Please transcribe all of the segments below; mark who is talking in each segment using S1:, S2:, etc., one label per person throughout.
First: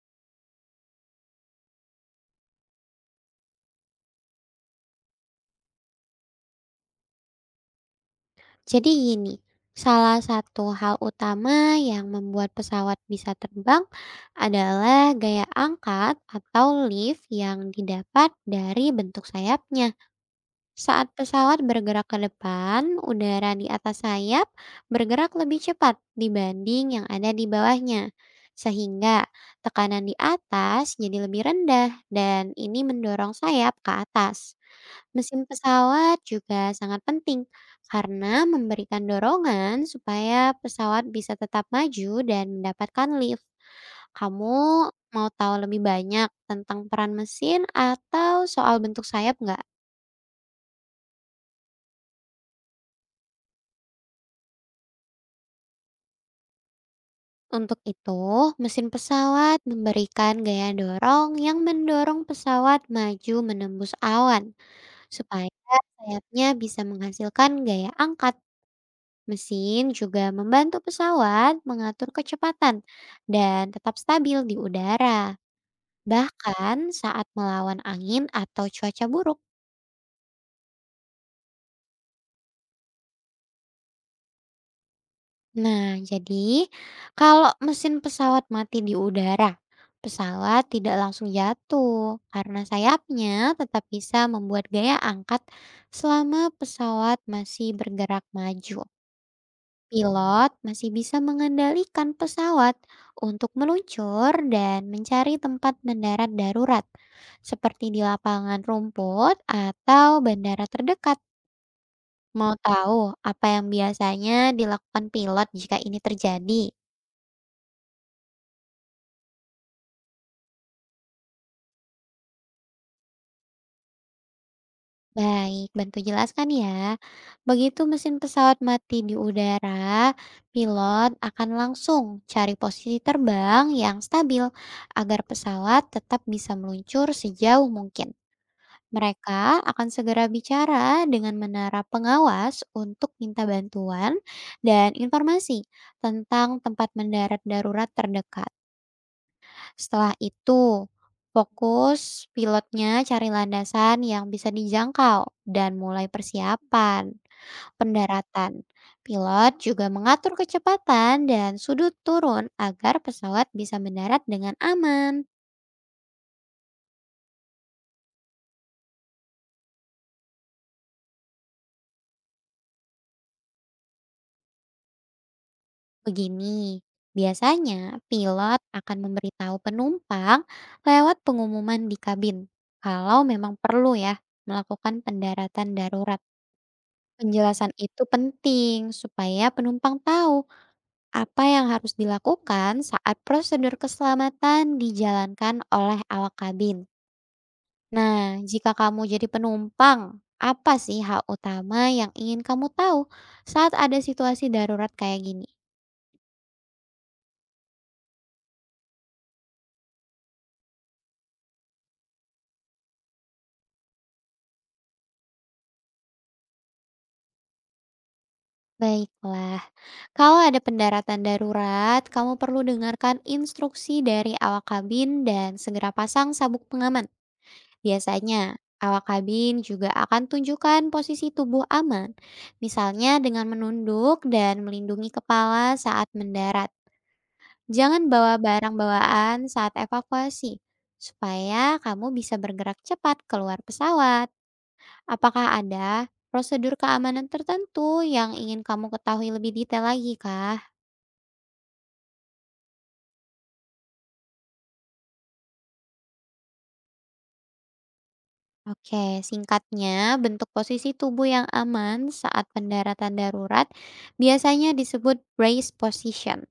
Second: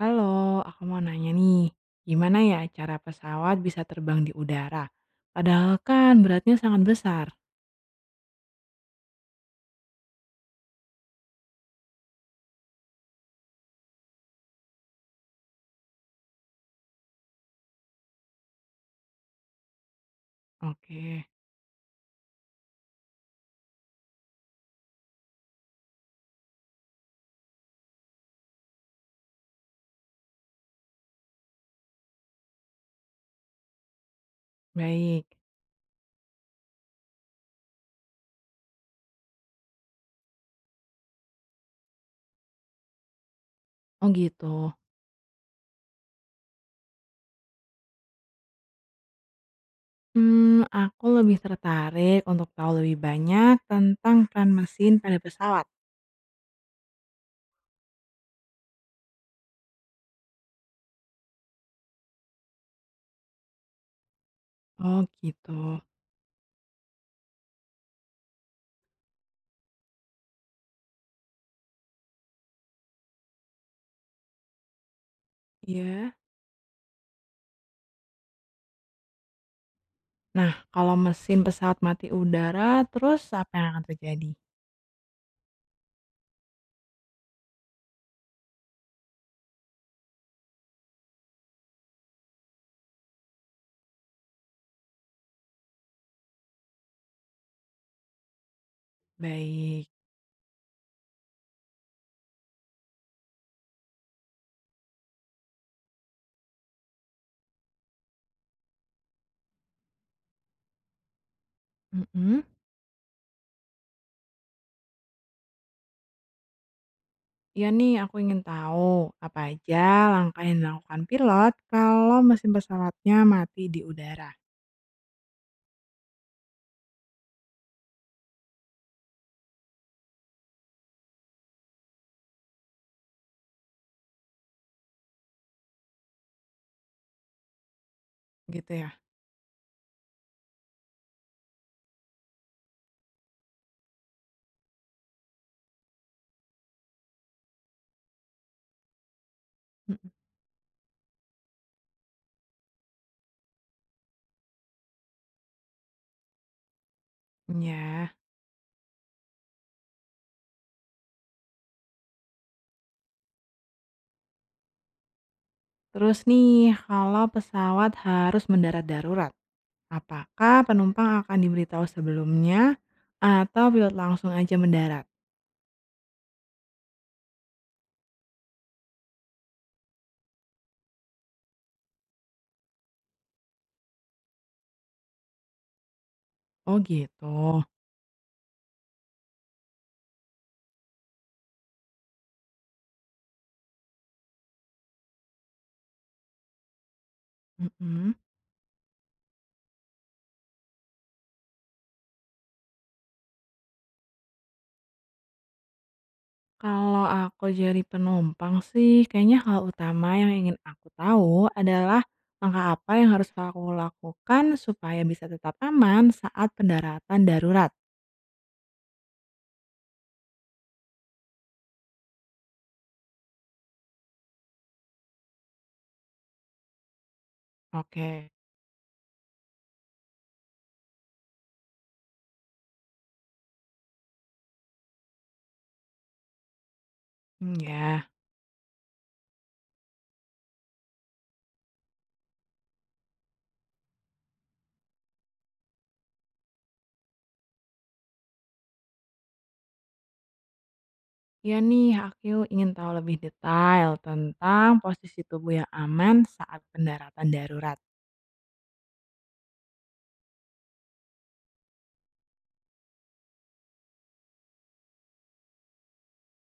S1: Halo, aku mau nanya nih, gimana ya cara pesawat bisa terbang di udara? Padahal kan beratnya sangat besar.
S2: Jadi gini, salah satu hal utama yang membuat pesawat bisa terbang adalah gaya angkat atau lift yang didapat dari bentuk sayapnya. Saat
S1: Oke,
S2: pesawat bergerak ke depan, udara di atas sayap bergerak lebih cepat dibanding yang ada di bawahnya. Sehingga tekanan di atas jadi lebih rendah dan ini mendorong sayap ke atas.
S1: baik.
S2: Mesin pesawat juga sangat penting karena memberikan dorongan supaya pesawat bisa tetap maju dan mendapatkan lift.
S1: Oh gitu.
S2: Kamu mau tahu lebih banyak tentang peran mesin atau soal bentuk sayap nggak?
S1: Aku lebih tertarik untuk tahu lebih banyak tentang peran mesin pada pesawat.
S2: Untuk itu, mesin pesawat memberikan gaya dorong yang mendorong pesawat maju menembus awan
S1: Oh
S2: supaya
S1: gitu.
S2: sayapnya bisa menghasilkan gaya angkat. Mesin juga membantu pesawat mengatur kecepatan dan tetap stabil di udara,
S1: Iya.
S2: bahkan saat melawan angin atau cuaca buruk.
S1: Nah, kalau mesin pesawat mati udara, terus apa yang akan terjadi?
S2: Nah, jadi kalau mesin pesawat mati di udara, pesawat tidak langsung jatuh karena sayapnya tetap bisa membuat gaya angkat selama pesawat masih bergerak maju.
S1: Baik.
S2: Pilot masih bisa mengendalikan pesawat untuk meluncur dan mencari tempat mendarat darurat, seperti di lapangan rumput atau bandara terdekat.
S1: Mm-mm.
S2: Mau tahu apa yang biasanya dilakukan pilot jika ini terjadi?
S1: Iya nih, aku ingin tahu apa aja langkah yang dilakukan pilot kalau mesin pesawatnya mati di udara,
S2: Baik, bantu jelaskan ya. Begitu mesin pesawat mati di udara, pilot akan langsung cari posisi terbang yang stabil agar pesawat tetap bisa meluncur sejauh mungkin.
S1: gitu ya?
S2: Mereka akan segera bicara dengan menara pengawas untuk minta bantuan dan informasi tentang tempat mendarat darurat terdekat.
S1: mm
S2: Setelah itu, fokus pilotnya cari landasan yang bisa dijangkau dan mulai persiapan
S1: Ya,
S2: pendaratan. Pilot juga mengatur kecepatan dan sudut turun agar pesawat bisa mendarat dengan aman.
S1: terus nih kalau pesawat harus mendarat darurat, apakah penumpang akan diberitahu sebelumnya atau pilot langsung aja mendarat?
S2: Begini, biasanya pilot akan memberitahu penumpang lewat pengumuman di kabin kalau memang perlu ya melakukan pendaratan darurat.
S1: Oh gitu.
S2: Penjelasan itu penting supaya penumpang tahu apa yang harus dilakukan saat prosedur keselamatan dijalankan oleh awak kabin.
S1: Mm-mm.
S2: Nah, jika kamu jadi penumpang, apa sih hal utama yang ingin kamu tahu saat ada situasi darurat kayak gini?
S1: Kalau aku jadi penumpang sih, kayaknya hal utama yang ingin aku tahu adalah langkah apa yang harus aku lakukan supaya bisa tetap aman saat pendaratan darurat.
S2: Baiklah. Kalau ada pendaratan darurat, kamu perlu dengarkan instruksi dari awak kabin dan segera pasang sabuk pengaman.
S1: Oke,
S2: Biasanya, awak kabin juga akan tunjukkan posisi tubuh aman, misalnya dengan menunduk dan melindungi kepala saat mendarat. Jangan
S1: ya.
S2: bawa barang bawaan saat evakuasi, supaya kamu bisa bergerak cepat keluar pesawat. Apakah ada prosedur keamanan tertentu yang ingin kamu ketahui lebih detail lagi, Kak?
S1: Ya nih, aku ingin tahu lebih detail tentang posisi tubuh yang aman saat pendaratan darurat.
S2: Oke, singkatnya, bentuk posisi tubuh yang aman saat pendaratan darurat biasanya disebut brace position.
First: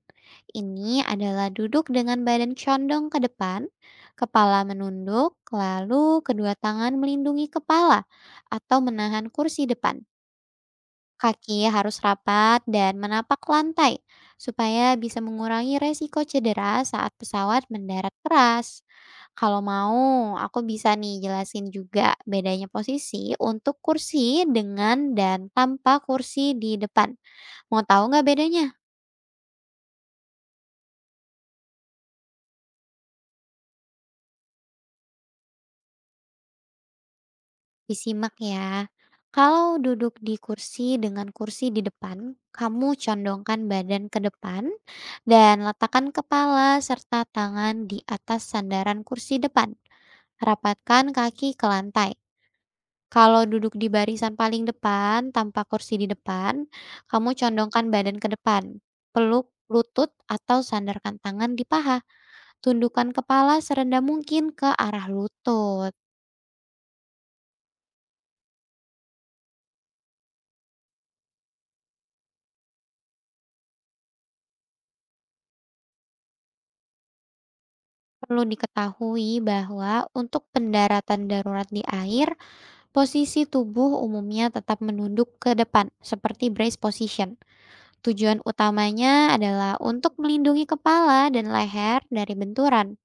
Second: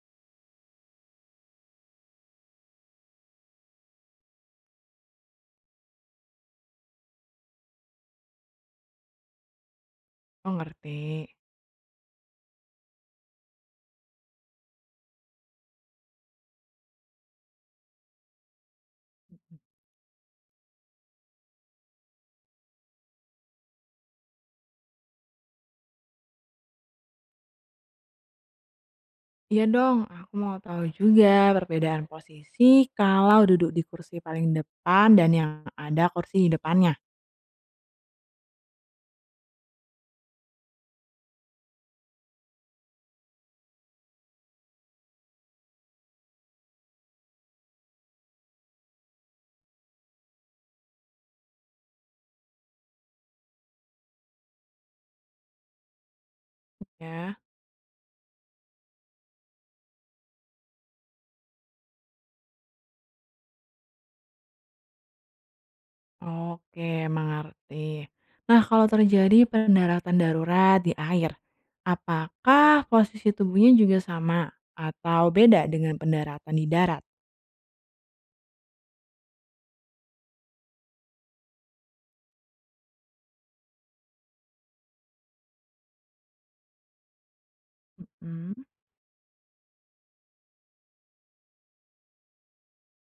S2: Ini adalah duduk dengan badan condong ke depan, kepala menunduk, lalu kedua tangan melindungi kepala atau menahan kursi depan.
S1: Oh, ngerti.
S2: Kaki harus rapat dan menapak lantai supaya bisa mengurangi resiko cedera saat pesawat mendarat keras. Kalau mau, aku bisa nih jelasin juga bedanya posisi untuk kursi dengan dan tanpa kursi di depan. Mau tahu nggak bedanya?
S1: Iya dong, aku mau tahu juga perbedaan posisi kalau duduk di kursi paling depan dan yang ada kursi di depannya.
S2: Disimak ya. Kalau duduk di kursi dengan kursi di depan, kamu condongkan badan ke depan dan letakkan kepala serta tangan di atas sandaran kursi depan. Rapatkan kaki ke lantai. Kalau duduk di barisan paling depan tanpa kursi di depan, kamu
S1: Ya.
S2: condongkan badan ke depan. Peluk lutut atau sandarkan tangan di paha. Tundukkan kepala serendah mungkin ke arah lutut.
S1: Oke, mengerti. Nah, kalau terjadi pendaratan darurat di air, apakah posisi tubuhnya juga sama atau beda dengan pendaratan di darat?
S2: Perlu diketahui bahwa untuk pendaratan darurat di air, posisi tubuh umumnya tetap menunduk ke depan, seperti brace position. Tujuan
S1: Mhm.
S2: utamanya adalah untuk melindungi kepala dan leher dari benturan.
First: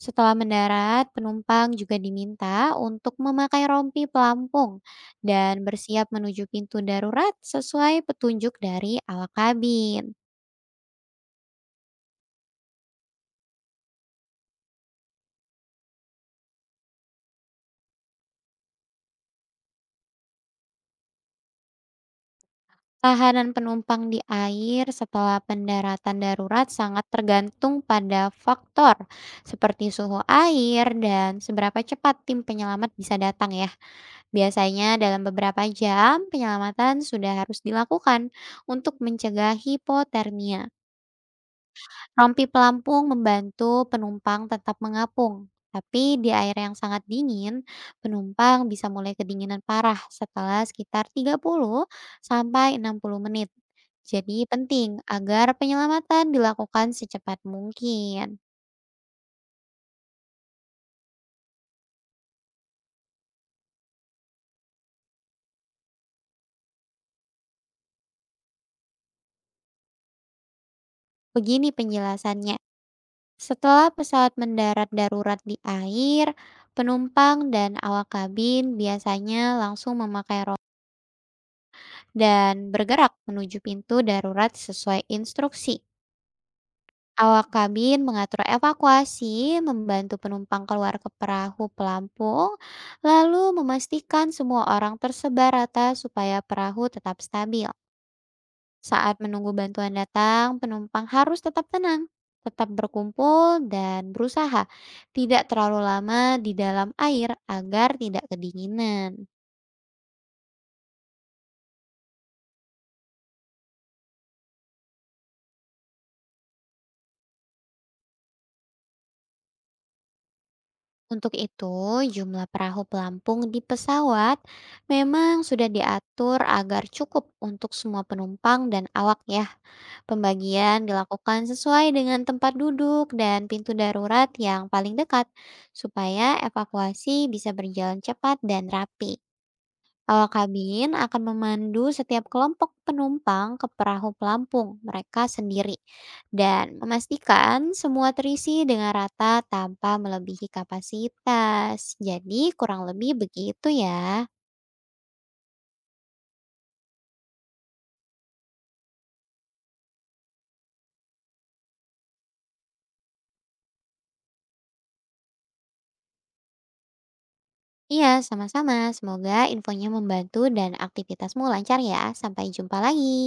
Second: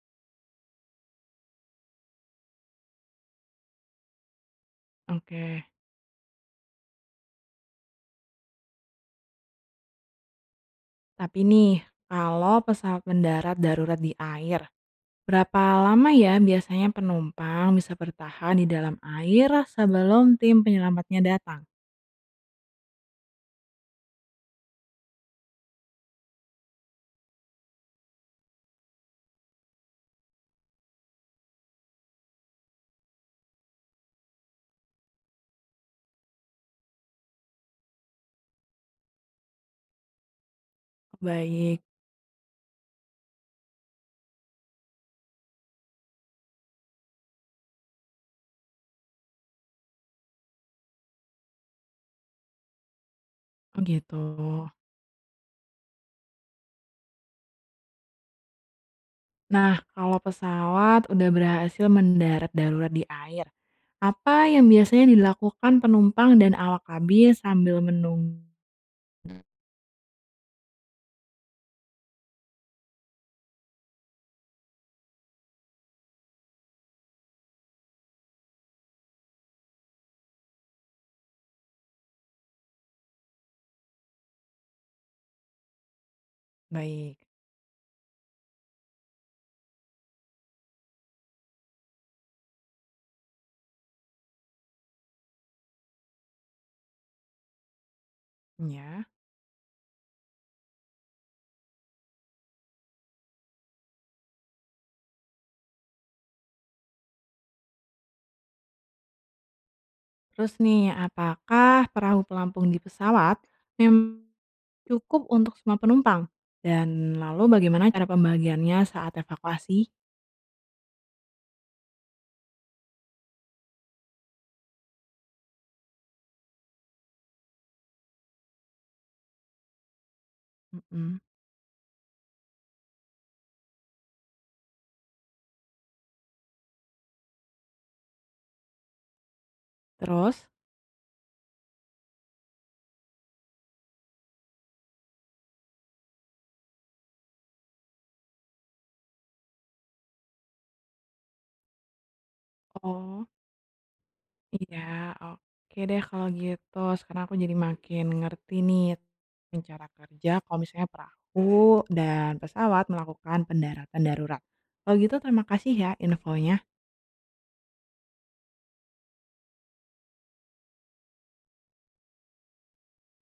S2: Setelah mendarat, penumpang juga diminta untuk memakai rompi pelampung dan
S1: Oke,
S2: bersiap menuju pintu darurat sesuai petunjuk dari awak kabin.
S1: tapi nih, kalau pesawat mendarat darurat di air, berapa lama ya biasanya penumpang bisa bertahan di dalam air sebelum tim penyelamatnya datang?
S2: Tahanan penumpang di air setelah pendaratan darurat sangat tergantung pada faktor seperti suhu air dan seberapa cepat tim penyelamat bisa datang ya. Biasanya dalam beberapa jam penyelamatan sudah harus dilakukan untuk mencegah hipotermia.
S1: Baik.
S2: Rompi pelampung membantu penumpang tetap mengapung, tapi di air yang sangat dingin, penumpang bisa mulai kedinginan parah setelah sekitar 30 sampai 60 menit.
S1: Oh gitu.
S2: Jadi penting agar penyelamatan dilakukan secepat mungkin.
S1: Nah, kalau pesawat udah berhasil mendarat darurat di air, apa yang biasanya dilakukan penumpang dan awak kabin sambil menunggu
S2: Begini penjelasannya. Setelah pesawat mendarat darurat di air, penumpang dan awak kabin biasanya langsung memakai rompi dan bergerak menuju pintu darurat sesuai instruksi.
S1: baiknya?
S2: Awak kabin mengatur evakuasi, membantu penumpang keluar ke perahu pelampung, lalu memastikan semua orang tersebar rata supaya perahu tetap stabil. Saat menunggu bantuan datang, penumpang harus tetap tenang, tetap berkumpul, dan berusaha tidak terlalu lama di dalam air agar tidak kedinginan.
S1: Terus nih, apakah perahu pelampung di pesawat memang cukup untuk semua penumpang? Dan lalu bagaimana cara pembagiannya saat evakuasi?
S2: Untuk itu, jumlah perahu pelampung di pesawat memang sudah diatur agar cukup untuk semua penumpang dan awak ya. Pembagian
S1: Mm-mm.
S2: dilakukan sesuai dengan tempat duduk dan pintu darurat yang paling dekat, supaya evakuasi bisa berjalan cepat dan rapi. Awak
S1: Terus?
S2: kabin akan memandu setiap kelompok penumpang ke perahu pelampung mereka sendiri dan memastikan semua terisi dengan rata tanpa melebihi kapasitas. Jadi kurang lebih
S1: Oh.
S2: begitu ya.
S1: Iya, oke deh kalau gitu. Sekarang aku jadi makin ngerti nih cara kerja kalau misalnya perahu dan pesawat melakukan pendaratan darurat. Kalau gitu terima kasih ya infonya.
S2: Iya, sama-sama. Semoga infonya membantu dan aktivitasmu lancar ya. Sampai jumpa lagi.